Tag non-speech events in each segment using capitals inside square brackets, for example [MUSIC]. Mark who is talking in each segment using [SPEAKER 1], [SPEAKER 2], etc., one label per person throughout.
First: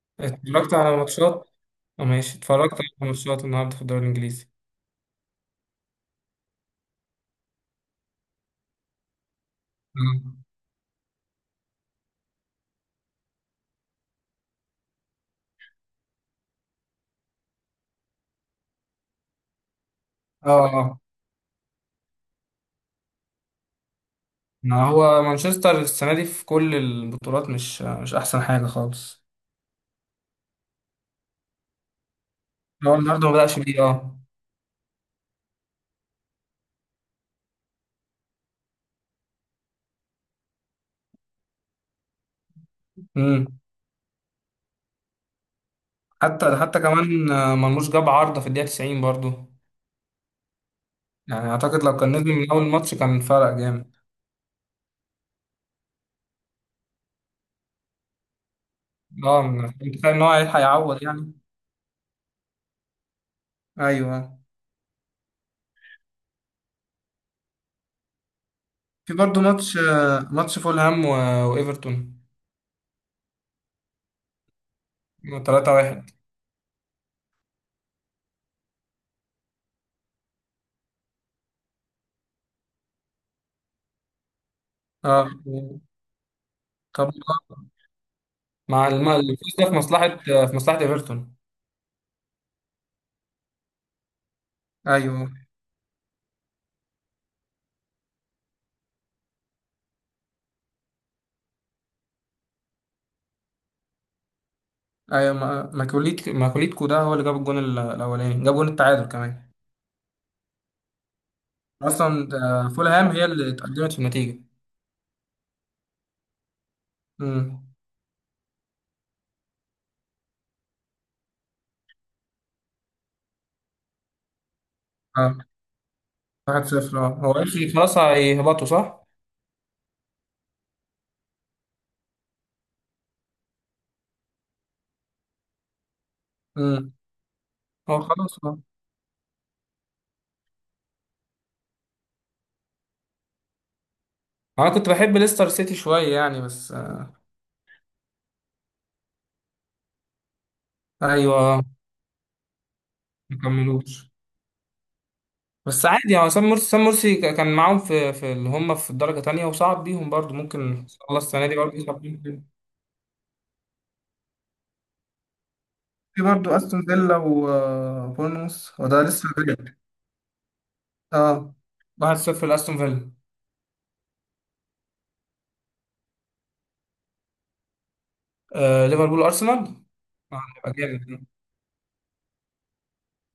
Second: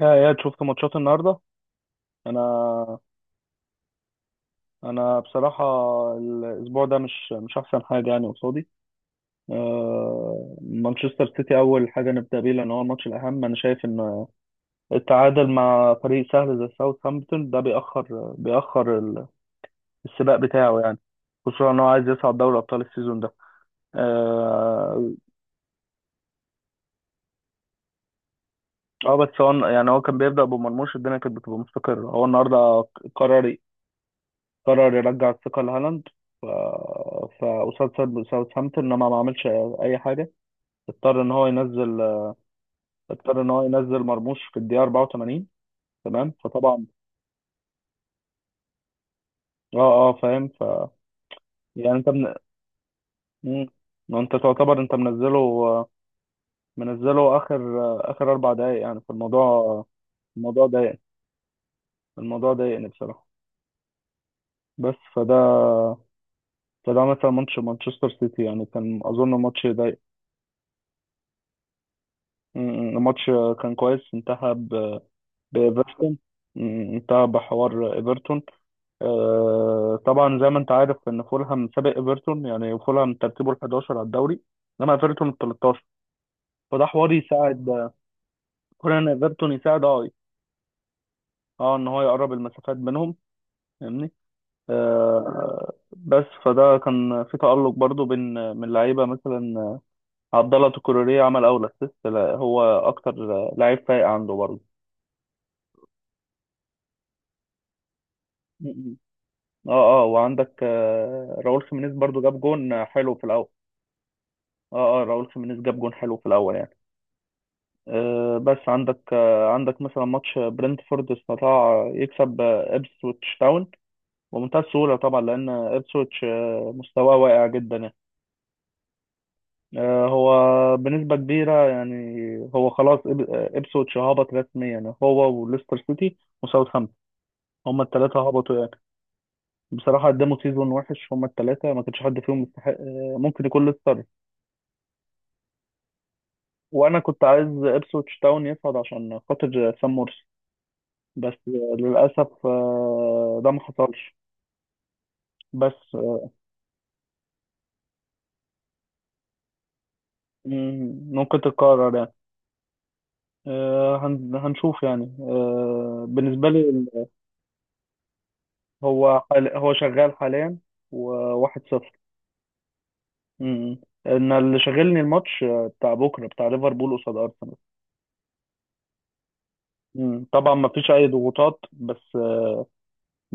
[SPEAKER 1] يا شفت
[SPEAKER 2] اتفرجت
[SPEAKER 1] ماتشات
[SPEAKER 2] على
[SPEAKER 1] النهارده؟
[SPEAKER 2] ماتشات
[SPEAKER 1] انا
[SPEAKER 2] ماشي، اتفرجت على ماتشات النهارده في الدوري الانجليزي.
[SPEAKER 1] انا بصراحه، الاسبوع ده مش احسن حاجه يعني قصادي.
[SPEAKER 2] مم.
[SPEAKER 1] مانشستر سيتي اول حاجه نبدا بيه لان هو الماتش الاهم. انا شايف ان التعادل مع فريق سهل زي ساوثهامبتون ده بيأخر السباق
[SPEAKER 2] اه،
[SPEAKER 1] بتاعه يعني،
[SPEAKER 2] اه.
[SPEAKER 1] خصوصا ان هو عايز يصعد دوري ابطال السيزون ده.
[SPEAKER 2] ما
[SPEAKER 1] اه.
[SPEAKER 2] هو مانشستر السنه دي في كل البطولات مش احسن حاجه خالص.
[SPEAKER 1] بس هو يعني هو كان بيبدا بمرموش الدنيا كانت بتبقى مستقره. هو النهارده
[SPEAKER 2] هو النهارده ما
[SPEAKER 1] قرر
[SPEAKER 2] بدأش بيه، اه.
[SPEAKER 1] قرر يرجع الثقة لهالاند. ف... فقصاد ساوثهامبتون لما ما عملش أي حاجة، اضطر إن هو ينزل اضطر
[SPEAKER 2] امم.
[SPEAKER 1] إن هو ينزل مرموش في الدقيقة 84. تمام،
[SPEAKER 2] حتى
[SPEAKER 1] فطبعا
[SPEAKER 2] كمان مرموش جاب عارضه في الدقيقه 90 برضو.
[SPEAKER 1] اه اه فاهم. ف
[SPEAKER 2] يعني اعتقد
[SPEAKER 1] يعني
[SPEAKER 2] لو
[SPEAKER 1] انت
[SPEAKER 2] كان نزل
[SPEAKER 1] من...
[SPEAKER 2] من اول ماتش كان فرق
[SPEAKER 1] مم.
[SPEAKER 2] جامد.
[SPEAKER 1] ما انت تعتبر انت منزله اخر 4 دقايق يعني،
[SPEAKER 2] اه،
[SPEAKER 1] فالموضوع
[SPEAKER 2] متخيل ان هو هيلحق
[SPEAKER 1] الموضوع ضايق
[SPEAKER 2] يعوض يعني.
[SPEAKER 1] الموضوع ضايقني بصراحة.
[SPEAKER 2] ايوه.
[SPEAKER 1] بس فده مثلا ماتش مانشستر سيتي يعني كان
[SPEAKER 2] في
[SPEAKER 1] اظن
[SPEAKER 2] برضو
[SPEAKER 1] ماتش
[SPEAKER 2] ماتش،
[SPEAKER 1] ضايق.
[SPEAKER 2] فولهام وايفرتون
[SPEAKER 1] مم. الماتش كان كويس، انتهى
[SPEAKER 2] 3-1.
[SPEAKER 1] بإيفرتون. متابع حوار إيفرتون؟ آه طبعا، زي ما أنت عارف إن فولهام سابق إيفرتون. يعني فولهام ترتيبه ال 11 على الدوري، إنما
[SPEAKER 2] اه،
[SPEAKER 1] إيفرتون ال 13. فده حوار
[SPEAKER 2] كابو.
[SPEAKER 1] يساعد
[SPEAKER 2] مع
[SPEAKER 1] كون إن إيفرتون
[SPEAKER 2] الفوز ده في
[SPEAKER 1] يساعد، أه،
[SPEAKER 2] مصلحة ايفرتون.
[SPEAKER 1] أه، إن هو يقرب المسافات بينهم، فاهمني؟
[SPEAKER 2] ايوه،
[SPEAKER 1] آه، بس فده كان في تألق برضو بين من لعيبة مثلا عبد الله تكوريه، عمل أول أسيست، هو أكتر لعيب فايق عنده برضه.
[SPEAKER 2] ايوه. ماكوليتكو ده هو اللي جاب الجون الاولاني، جاب جون
[SPEAKER 1] م- م.
[SPEAKER 2] التعادل كمان.
[SPEAKER 1] اه اه، وعندك راؤول خيمينيز برضو
[SPEAKER 2] اصلا،
[SPEAKER 1] جاب جون
[SPEAKER 2] فولهام
[SPEAKER 1] حلو في
[SPEAKER 2] هي
[SPEAKER 1] الاول.
[SPEAKER 2] اللي اتقدمت في النتيجه.
[SPEAKER 1] اه اه، راؤول خيمينيز جاب جون حلو في الاول يعني.
[SPEAKER 2] امم.
[SPEAKER 1] آه، بس عندك مثلا ماتش برنتفورد، استطاع يكسب إبسويتش تاون بمنتهى السهوله طبعا،
[SPEAKER 2] اه،
[SPEAKER 1] لان إبسويتش آه
[SPEAKER 2] 1-0. اه،
[SPEAKER 1] مستواه
[SPEAKER 2] هو
[SPEAKER 1] واقع
[SPEAKER 2] ماشي
[SPEAKER 1] جدا يعني.
[SPEAKER 2] خلاص، هيهبطوا صح؟
[SPEAKER 1] آه، هو بنسبه كبيره يعني. هو خلاص إبسويتش هبط رسميا، يعني هو وليستر سيتي
[SPEAKER 2] امم.
[SPEAKER 1] وساوثهامبتون، هما
[SPEAKER 2] هو اه،
[SPEAKER 1] الثلاثه
[SPEAKER 2] خلاص،
[SPEAKER 1] هبطوا
[SPEAKER 2] اه.
[SPEAKER 1] يعني. بصراحه قدموا سيزون وحش، هما الثلاثه ما كانش حد فيهم يستحق، ممكن يكون ليستر.
[SPEAKER 2] انا كنت بحب ليستر سيتي شوية يعني، بس
[SPEAKER 1] وانا
[SPEAKER 2] آه،
[SPEAKER 1] كنت عايز إبسويتش تاون يصعد عشان خاطر سام مورس، بس
[SPEAKER 2] ايوه.
[SPEAKER 1] للأسف
[SPEAKER 2] ما
[SPEAKER 1] ده ما
[SPEAKER 2] كملوش.
[SPEAKER 1] حصلش.
[SPEAKER 2] بس
[SPEAKER 1] بس
[SPEAKER 2] عادي. هو سام مرسي كان معاهم في اللي هم في الدرجة تانية، وصعب بيهم برضو. ممكن ان
[SPEAKER 1] مم،
[SPEAKER 2] شاء الله
[SPEAKER 1] ممكن
[SPEAKER 2] السنة دي برضو
[SPEAKER 1] تتكرر
[SPEAKER 2] يصعب
[SPEAKER 1] يعني.
[SPEAKER 2] بيهم.
[SPEAKER 1] هنشوف يعني.
[SPEAKER 2] في
[SPEAKER 1] بالنسبة
[SPEAKER 2] برضه استون
[SPEAKER 1] لي
[SPEAKER 2] فيلا وبورنموث، هو ده
[SPEAKER 1] هو
[SPEAKER 2] لسه
[SPEAKER 1] هو
[SPEAKER 2] بدري.
[SPEAKER 1] شغال حاليا،
[SPEAKER 2] اه،
[SPEAKER 1] وواحد صفر.
[SPEAKER 2] 1-0 لاستون فيلا.
[SPEAKER 1] مم. أنا اللي شاغلني الماتش بتاع بكرة بتاع ليفربول قصاد أرسنال.
[SPEAKER 2] ليفربول ارسنال.
[SPEAKER 1] مم. طبعا ما
[SPEAKER 2] هيبقى
[SPEAKER 1] فيش أي
[SPEAKER 2] جامد.
[SPEAKER 1] ضغوطات، بس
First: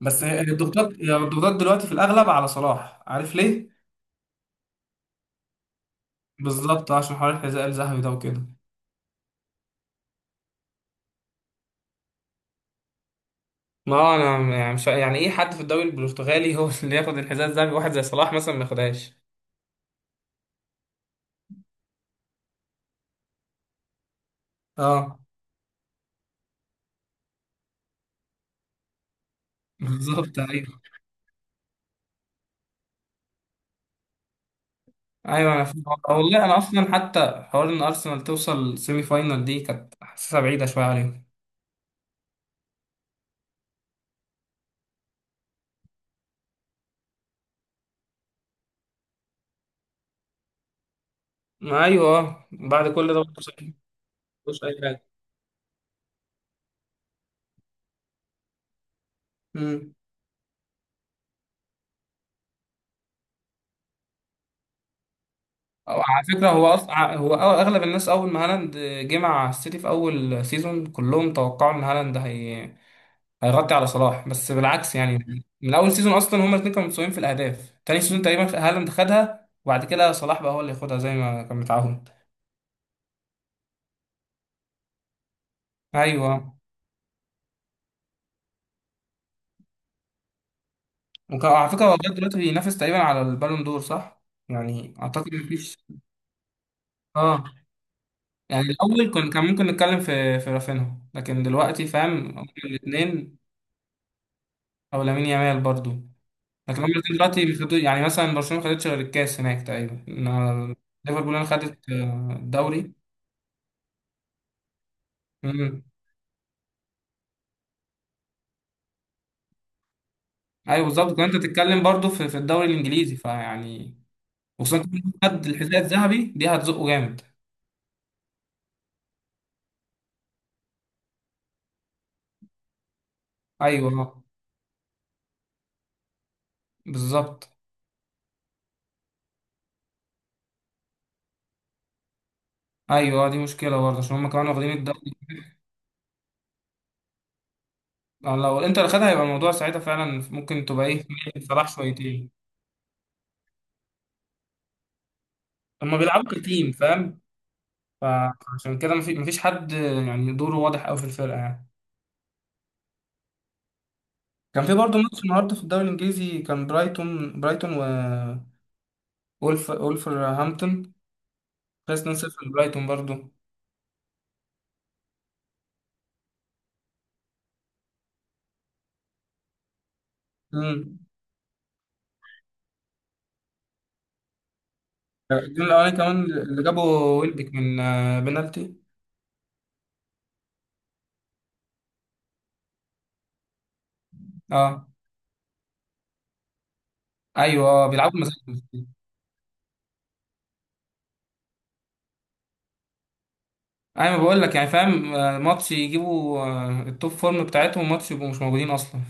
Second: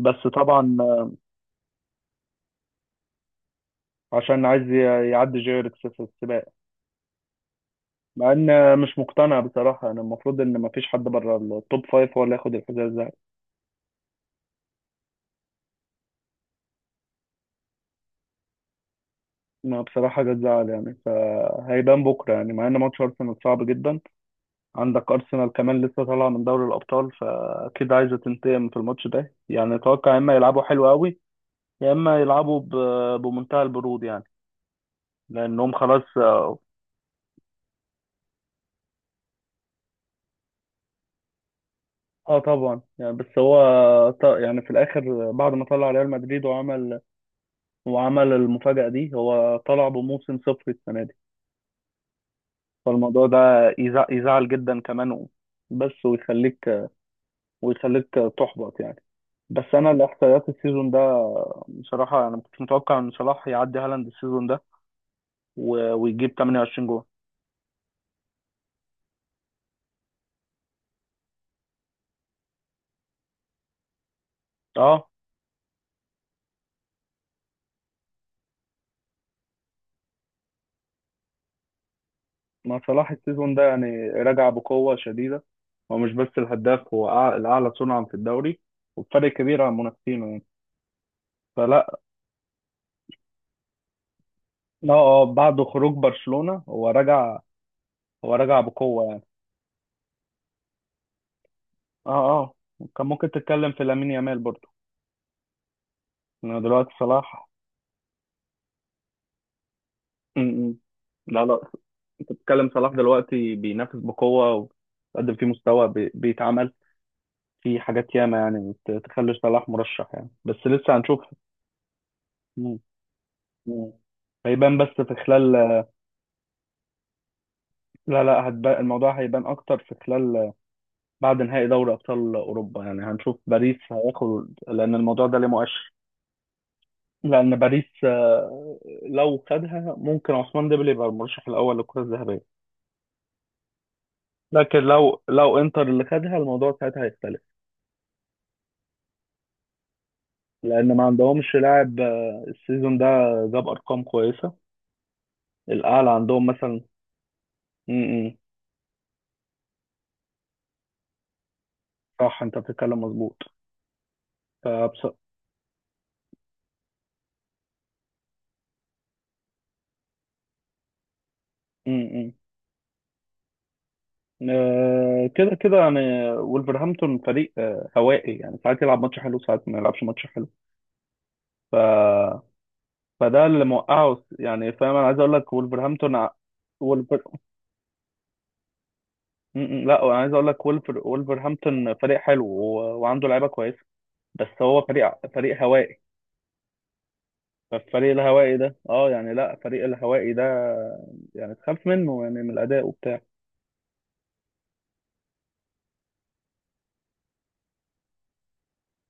[SPEAKER 2] بس هي- هي
[SPEAKER 1] طبعا
[SPEAKER 2] الضغوطات هي الضغوطات دلوقتي في الاغلب على صلاح، عارف ليه؟
[SPEAKER 1] عشان عايز يعدي جيركس في السباق،
[SPEAKER 2] بالظبط، عشان حوار الحذاء الذهبي ده
[SPEAKER 1] مع
[SPEAKER 2] وكده.
[SPEAKER 1] إن مش مقتنع بصراحة أنا. المفروض إن ما فيش حد بره التوب فايف هو اللي ياخد الحذاء.
[SPEAKER 2] ما هو انا يعني مش يعني ايه حد في الدوري البرتغالي هو [LAUGHS] اللي ياخد الحذاء الذهبي؟ واحد زي صلاح مثلا ما ياخدهاش.
[SPEAKER 1] ما بصراحة جت زعل يعني، فهيبان بكرة يعني. مع إن ماتش أرسنال صعب جدا، عندك
[SPEAKER 2] اه،
[SPEAKER 1] أرسنال كمان لسه طالعة من دوري الأبطال، فأكيد عايزة تنتقم في الماتش ده. يعني أتوقع يا إما
[SPEAKER 2] بالظبط،
[SPEAKER 1] يلعبوا
[SPEAKER 2] ايوه.
[SPEAKER 1] حلو قوي، يا إما يلعبوا بمنتهى البرود يعني،
[SPEAKER 2] ايوه، انا
[SPEAKER 1] لأنهم
[SPEAKER 2] فاهم.
[SPEAKER 1] خلاص
[SPEAKER 2] والله
[SPEAKER 1] آه.
[SPEAKER 2] انا اصلا، حتى حوار ان ارسنال توصل سيمي فاينال دي كانت حاسسها بعيده شويه عليهم.
[SPEAKER 1] آه طبعا يعني، بس هو يعني في الآخر بعد ما طلع ريال مدريد وعمل المفاجأة دي، هو طلع بموسم صفر السنة دي.
[SPEAKER 2] ما ايوه، بعد كل ده
[SPEAKER 1] فالموضوع ده
[SPEAKER 2] برضه صحيح.
[SPEAKER 1] يزعل
[SPEAKER 2] مفيش
[SPEAKER 1] جدا
[SPEAKER 2] اي حاجه.
[SPEAKER 1] كمان، بس ويخليك تحبط يعني. بس انا
[SPEAKER 2] امم
[SPEAKER 1] الاحصائيات السيزون ده بصراحه انا ما كنتش متوقع ان صلاح يعدي هالاند السيزون ده
[SPEAKER 2] أو على
[SPEAKER 1] ويجيب
[SPEAKER 2] فكره هو
[SPEAKER 1] 28 جول.
[SPEAKER 2] أصلا اغلب الناس اول ما هالاند جه مع السيتي في اول سيزون كلهم توقعوا ان هالاند هي... هيغطي على صلاح. بس بالعكس
[SPEAKER 1] اه،
[SPEAKER 2] يعني، من اول سيزون اصلا هما الاثنين كانوا متساويين في الاهداف، تاني سيزون تقريبا هالاند خدها، وبعد كده صلاح بقى هو اللي ياخدها زي ما كان متعاهد.
[SPEAKER 1] ما صلاح السيزون ده يعني راجع بقوه شديده، هو مش بس
[SPEAKER 2] ايوه.
[SPEAKER 1] الهداف، هو الاعلى صنعا في الدوري، وبفرق كبير عن منافسينه يعني.
[SPEAKER 2] وكان على فكره
[SPEAKER 1] فلا،
[SPEAKER 2] هو لغايه دلوقتي بينافس تقريبا على البالون دور، صح؟
[SPEAKER 1] لا
[SPEAKER 2] يعني
[SPEAKER 1] اه،
[SPEAKER 2] اعتقد
[SPEAKER 1] بعد
[SPEAKER 2] مفيش.
[SPEAKER 1] خروج برشلونه
[SPEAKER 2] اه،
[SPEAKER 1] هو راجع
[SPEAKER 2] يعني الأول
[SPEAKER 1] بقوه يعني.
[SPEAKER 2] كان ممكن نتكلم في رافينها، لكن دلوقتي
[SPEAKER 1] اه
[SPEAKER 2] فاهم هما
[SPEAKER 1] اه، كان ممكن
[SPEAKER 2] الاتنين.
[SPEAKER 1] تتكلم في لامين يامال برضه
[SPEAKER 2] أو لامين يامال برضو.
[SPEAKER 1] إنه
[SPEAKER 2] لكن هما
[SPEAKER 1] دلوقتي
[SPEAKER 2] الاتنين دلوقتي
[SPEAKER 1] صلاح.
[SPEAKER 2] يعني مثلا برشلونة ما خدتش غير الكاس هناك تقريبا،
[SPEAKER 1] م-
[SPEAKER 2] إنما
[SPEAKER 1] م.
[SPEAKER 2] ليفربول
[SPEAKER 1] لا
[SPEAKER 2] أنا
[SPEAKER 1] لا،
[SPEAKER 2] خدت
[SPEAKER 1] انت بتتكلم صلاح
[SPEAKER 2] الدوري.
[SPEAKER 1] دلوقتي بينافس بقوه، وقدم فيه
[SPEAKER 2] مم.
[SPEAKER 1] مستوى بيتعمل في حاجات ياما، يعني تخلي صلاح مرشح يعني، بس
[SPEAKER 2] أيوه،
[SPEAKER 1] لسه
[SPEAKER 2] بالظبط.
[SPEAKER 1] هنشوف.
[SPEAKER 2] كنت بتتكلم برضو في الدوري
[SPEAKER 1] مم.
[SPEAKER 2] الإنجليزي،
[SPEAKER 1] مم.
[SPEAKER 2] فيعني
[SPEAKER 1] هيبان
[SPEAKER 2] وخصوصا
[SPEAKER 1] بس
[SPEAKER 2] كمان
[SPEAKER 1] في
[SPEAKER 2] خد
[SPEAKER 1] خلال،
[SPEAKER 2] الحذاء الذهبي دي هتزقه جامد.
[SPEAKER 1] لا لا، هتبقى الموضوع هيبان اكتر في خلال بعد نهائي دوري ابطال اوروبا يعني. هنشوف باريس
[SPEAKER 2] أيوه،
[SPEAKER 1] هياخد، لان الموضوع ده ليه مؤشر.
[SPEAKER 2] بالظبط.
[SPEAKER 1] لان باريس لو خدها ممكن عثمان ديمبلي يبقى المرشح الاول للكره الذهبيه،
[SPEAKER 2] أيوه، دي مشكلة برضه، عشان هما كمان واخدين
[SPEAKER 1] لكن
[SPEAKER 2] الدوري.
[SPEAKER 1] لو انتر اللي خدها الموضوع ساعتها هيختلف.
[SPEAKER 2] لو الإنتر خدها يبقى الموضوع ساعتها فعلا ممكن تبقى
[SPEAKER 1] لان ما
[SPEAKER 2] إيه.
[SPEAKER 1] عندهمش
[SPEAKER 2] صلاح
[SPEAKER 1] لاعب
[SPEAKER 2] شويتين.
[SPEAKER 1] السيزون ده جاب ارقام كويسه،
[SPEAKER 2] هما
[SPEAKER 1] الاعلى
[SPEAKER 2] بيلعبوا
[SPEAKER 1] عندهم
[SPEAKER 2] كتيم،
[SPEAKER 1] مثلا.
[SPEAKER 2] فاهم.
[SPEAKER 1] امم،
[SPEAKER 2] فعشان كده مفيش حد. يعني دوره واضح قوي في الفرقه يعني.
[SPEAKER 1] صح، انت بتتكلم مظبوط.
[SPEAKER 2] كان في برضه
[SPEAKER 1] فبص...
[SPEAKER 2] ماتش النهارده في الدوري الانجليزي، كان برايتون و ولفرهامبتون، خلص
[SPEAKER 1] امم،
[SPEAKER 2] 2-0 لبرايتون برضه.
[SPEAKER 1] كده كده يعني. ولفرهامبتون فريق هوائي، يعني ساعات يلعب ماتش حلو ساعات ما يلعبش ماتش حلو.
[SPEAKER 2] امم.
[SPEAKER 1] ف... فده اللي موقعه يعني، فاهم، انا عايز اقول لك
[SPEAKER 2] الجول الاولاني
[SPEAKER 1] ولفرهامبتون
[SPEAKER 2] كمان اللي جابه
[SPEAKER 1] ولفر...
[SPEAKER 2] ويلبك من بنالتي.
[SPEAKER 1] م- م، لا، انا عايز اقول لك ولفرهامبتون فريق حلو، وعنده لعيبه كويسه، بس هو
[SPEAKER 2] اه،
[SPEAKER 1] فريق هوائي.
[SPEAKER 2] ايوه. اه،
[SPEAKER 1] فالفريق
[SPEAKER 2] بيلعبوا
[SPEAKER 1] الهوائي ده
[SPEAKER 2] مزاج.
[SPEAKER 1] لا، فريق الهوائي ده يعني تخاف منه، يعني من الاداء وبتاع.
[SPEAKER 2] ايوه، بقول لك يعني فاهم، ماتش يجيبوا التوب فورم بتاعتهم، وماتش يبقوا مش موجودين اصلا.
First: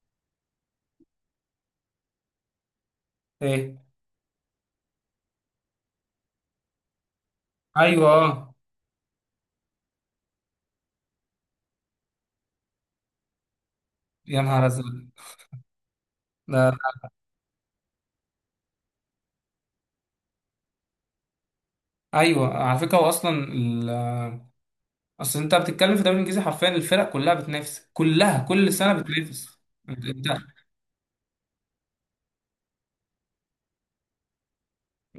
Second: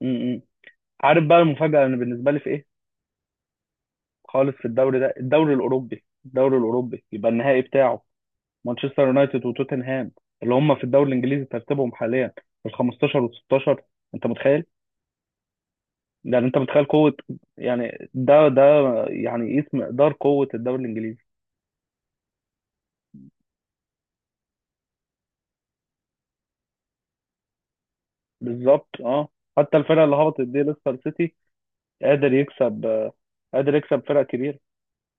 [SPEAKER 1] م -م. عارف بقى المفاجاه انا بالنسبه لي في ايه
[SPEAKER 2] ايه؟
[SPEAKER 1] خالص في الدوري ده؟ الدوري الاوروبي، يبقى النهائي بتاعه
[SPEAKER 2] ايوه، اه.
[SPEAKER 1] مانشستر يونايتد وتوتنهام، اللي هم في الدوري الانجليزي ترتيبهم حاليا ال 15 وال 16. انت
[SPEAKER 2] يا
[SPEAKER 1] متخيل؟
[SPEAKER 2] نهار ازرق.
[SPEAKER 1] يعني انت متخيل
[SPEAKER 2] ده،
[SPEAKER 1] قوه، يعني ده يعني يقيس مقدار قوه الدوري الانجليزي.
[SPEAKER 2] ايوه، على فكره هو اصلا اصل انت بتتكلم في الدوري الانجليزي حرفيا الفرق كلها بتنافس، كلها كل
[SPEAKER 1] بالظبط
[SPEAKER 2] سنه
[SPEAKER 1] اه.
[SPEAKER 2] بتنافس.
[SPEAKER 1] حتى الفرقه
[SPEAKER 2] انت
[SPEAKER 1] اللي
[SPEAKER 2] انت-
[SPEAKER 1] هبطت دي ليستر سيتي قادر يكسب آه، قادر يكسب فرق كبيره.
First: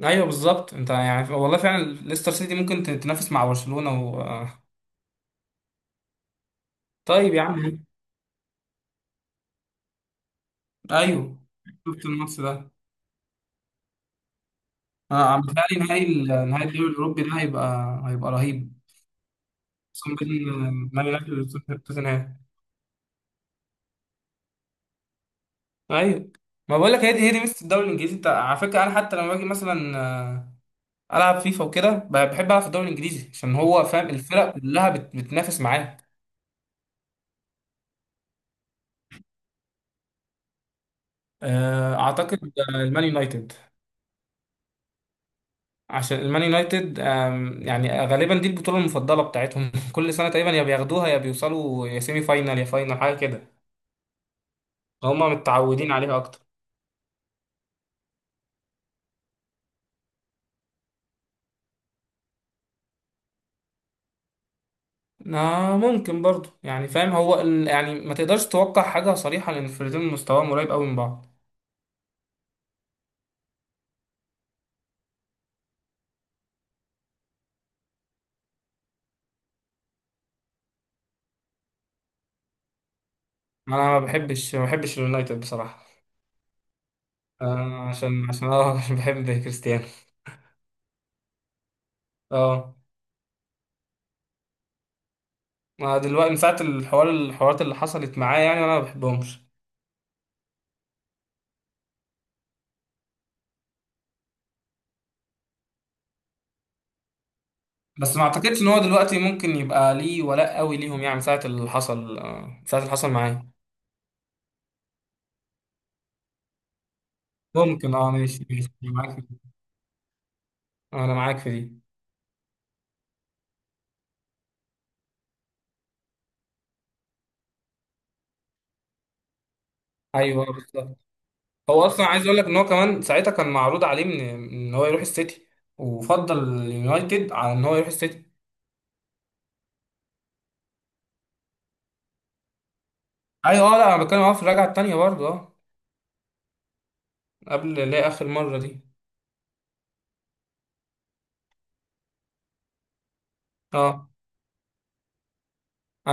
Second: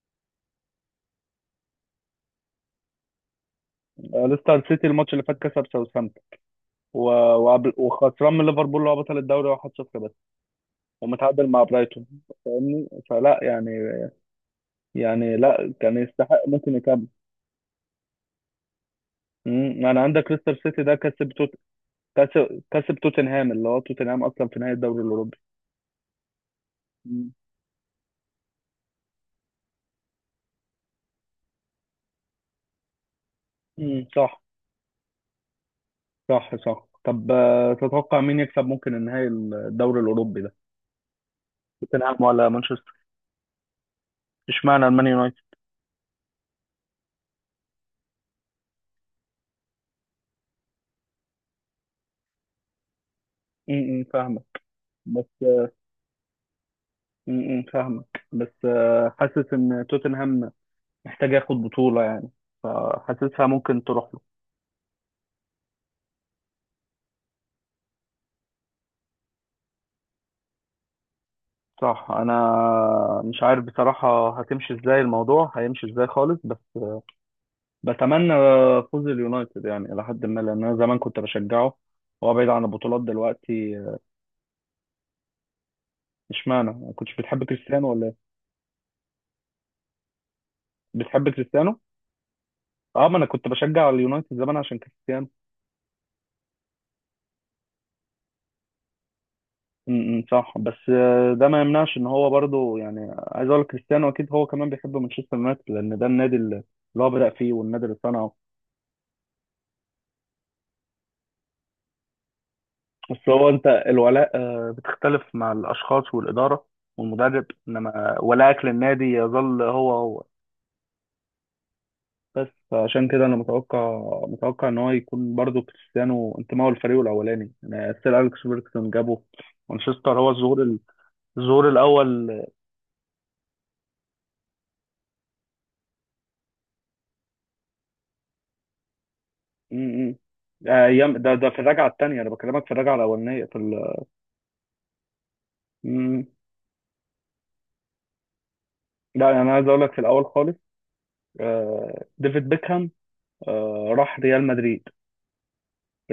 [SPEAKER 2] ايوه، بالظبط. انت يعني والله فعلا، ليستر سيتي ممكن تنافس مع برشلونه و...
[SPEAKER 1] آه،
[SPEAKER 2] آه.
[SPEAKER 1] ليستر سيتي الماتش اللي فات كسب ساوثهامبتون، و-
[SPEAKER 2] طيب يا
[SPEAKER 1] وقبل،
[SPEAKER 2] عم.
[SPEAKER 1] وخسران من ليفربول اللي هو بطل الدوري 1-0 بس،
[SPEAKER 2] ايوه.
[SPEAKER 1] ومتعادل مع برايتون،
[SPEAKER 2] شفت الماتش ده.
[SPEAKER 1] فاهمني؟ فلا يعني،
[SPEAKER 2] انا
[SPEAKER 1] يعني لا،
[SPEAKER 2] متهيألي
[SPEAKER 1] كان
[SPEAKER 2] نهائي
[SPEAKER 1] يستحق
[SPEAKER 2] نهائي
[SPEAKER 1] ممكن
[SPEAKER 2] الدوري
[SPEAKER 1] يكمل.
[SPEAKER 2] الاوروبي ده هيبقى رهيب،
[SPEAKER 1] امم، يعني
[SPEAKER 2] خصوصا
[SPEAKER 1] عندك
[SPEAKER 2] بين
[SPEAKER 1] ليستر سيتي ده
[SPEAKER 2] مان
[SPEAKER 1] كسب
[SPEAKER 2] يونايتد وتوتنهام.
[SPEAKER 1] كسب توتنهام، اللي هو توتنهام اصلا في نهائي الدوري الاوروبي.
[SPEAKER 2] ايوه، ما بقول لك هي دي هي
[SPEAKER 1] امم،
[SPEAKER 2] دي ميزه الدوري الانجليزي. انت على فكره انا حتى لما باجي مثلا العب فيفا وكده بحب العب في الدوري الانجليزي، عشان هو
[SPEAKER 1] أمم،
[SPEAKER 2] فاهم
[SPEAKER 1] صح،
[SPEAKER 2] الفرق كلها بتنافس معاه.
[SPEAKER 1] صح، صح. طب تتوقع مين يكسب ممكن النهائي الدوري الاوروبي ده، توتنهام ولا
[SPEAKER 2] اعتقد
[SPEAKER 1] مانشستر؟
[SPEAKER 2] المان يونايتد.
[SPEAKER 1] اشمعنى المان يونايتد؟
[SPEAKER 2] عشان المان يونايتد يعني غالبا دي البطوله المفضله بتاعتهم [LAUGHS] كل سنه تقريبا، يا بياخدوها يا بيوصلوا، يا سيمي فاينال يا فاينال حاجه كده.
[SPEAKER 1] امم، أمم، فاهمك،
[SPEAKER 2] هما
[SPEAKER 1] بس
[SPEAKER 2] متعودين عليها اكتر.
[SPEAKER 1] م- م، فاهمك، بس حاسس ان توتنهام محتاج ياخد بطولة يعني، فحاسسها ممكن تروح له.
[SPEAKER 2] ممكن برضو، يعني فاهم هو يعني ما تقدرش توقع حاجه صريحه، لان الفريقين مستواهم قريب قوي من بعض.
[SPEAKER 1] صح، انا مش عارف بصراحة هتمشي ازاي، الموضوع هيمشي ازاي خالص، بس بتمنى فوز اليونايتد يعني الى حد ما، لان انا زمان كنت بشجعه، هو بعيد عن البطولات دلوقتي.
[SPEAKER 2] انا ما بحبش اليونايتد بصراحه.
[SPEAKER 1] اشمعنى؟ ما كنتش بتحب
[SPEAKER 2] آه
[SPEAKER 1] كريستيانو ولا
[SPEAKER 2] عشان
[SPEAKER 1] إيه؟
[SPEAKER 2] عشان اه [LAUGHS] عشان بحب كريستيانو.
[SPEAKER 1] بتحب كريستيانو؟
[SPEAKER 2] اه.
[SPEAKER 1] اه، ما انا كنت بشجع اليونايتد زمان عشان كريستيانو.
[SPEAKER 2] ما دلوقتي من ساعة الحوارات اللي حصلت معاه، يعني أنا ما بحبهمش.
[SPEAKER 1] امم، صح، بس ده ما يمنعش ان هو برضو يعني، عايز اقول لك كريستيانو اكيد هو كمان بيحب مانشستر يونايتد، لان ده النادي اللي هو بدأ فيه، والنادي اللي
[SPEAKER 2] بس ما
[SPEAKER 1] صنعه.
[SPEAKER 2] أعتقدش إن هو دلوقتي ممكن يبقى ليه ولاء قوي ليهم، يعني من ساعة اللي حصل
[SPEAKER 1] بس هو
[SPEAKER 2] معاه.
[SPEAKER 1] انت الولاء بتختلف مع الاشخاص والاداره والمدرب،
[SPEAKER 2] ممكن.
[SPEAKER 1] انما
[SPEAKER 2] ماشي،
[SPEAKER 1] ولائك
[SPEAKER 2] ماشي. أنا
[SPEAKER 1] للنادي
[SPEAKER 2] معاك في دي.
[SPEAKER 1] يظل هو هو.
[SPEAKER 2] أنا معاك في دي.
[SPEAKER 1] بس فعشان كده انا متوقع، ان هو يكون برضو كريستيانو انتمائه للفريق الاولاني، يعني سير اليكس فيرجسون جابه مانشستر، هو
[SPEAKER 2] أيوه،
[SPEAKER 1] الظهور
[SPEAKER 2] بالظبط.
[SPEAKER 1] الظهور
[SPEAKER 2] هو أصلا عايز
[SPEAKER 1] الاول.
[SPEAKER 2] أقول لك إن هو كمان ساعتها كان معروض عليه من إن هو يروح السيتي، وفضل اليونايتد على إن هو يروح السيتي.
[SPEAKER 1] امم، ده ايام، ده في الرجعه الثانيه، انا بكلمك في الرجعه الاولانيه
[SPEAKER 2] أيوه، أه. لا، أنا بتكلم في الرجعة التانية برضه.
[SPEAKER 1] مم.
[SPEAKER 2] قبل اللي هي آخر مرة دي.
[SPEAKER 1] لا، انا عايز اقول لك في الاول خالص ديفيد بيكهام
[SPEAKER 2] أه،
[SPEAKER 1] راح ريال مدريد.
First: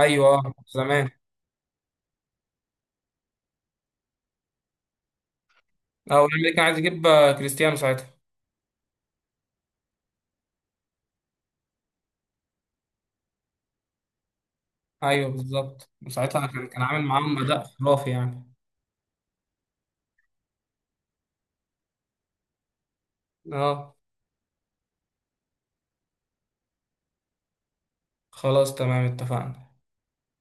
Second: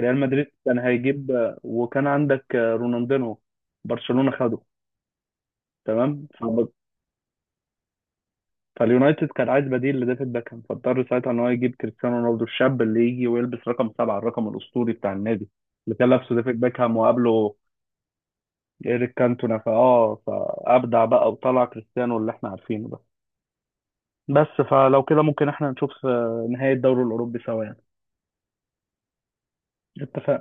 [SPEAKER 1] ريال مدريد كان
[SPEAKER 2] زمان.
[SPEAKER 1] هيجيب وكان عندك رونالدينو، برشلونه خده.
[SPEAKER 2] أه،
[SPEAKER 1] تمام،
[SPEAKER 2] والأمريكان عايز يجيب كريستيانو ساعتها.
[SPEAKER 1] فاليونايتد كان عايز بديل لديفيد بيكهام، فاضطر ساعتها ان هو يجيب كريستيانو رونالدو الشاب اللي يجي ويلبس رقم 7، الرقم الاسطوري بتاع
[SPEAKER 2] ايوه،
[SPEAKER 1] النادي
[SPEAKER 2] بالظبط.
[SPEAKER 1] اللي كان لابسه
[SPEAKER 2] وساعتها
[SPEAKER 1] ديفيد
[SPEAKER 2] كان
[SPEAKER 1] بيكهام
[SPEAKER 2] عامل معاهم
[SPEAKER 1] وقابله
[SPEAKER 2] اداء خرافي يعني.
[SPEAKER 1] ايريك كانتونا، فابدع بقى وطلع كريستيانو اللي احنا عارفينه.
[SPEAKER 2] اه،
[SPEAKER 1] بس فلو كده ممكن احنا نشوف نهاية الدوري الأوروبي سوا يعني.
[SPEAKER 2] خلاص تمام، اتفقنا.
[SPEAKER 1] اتفقنا.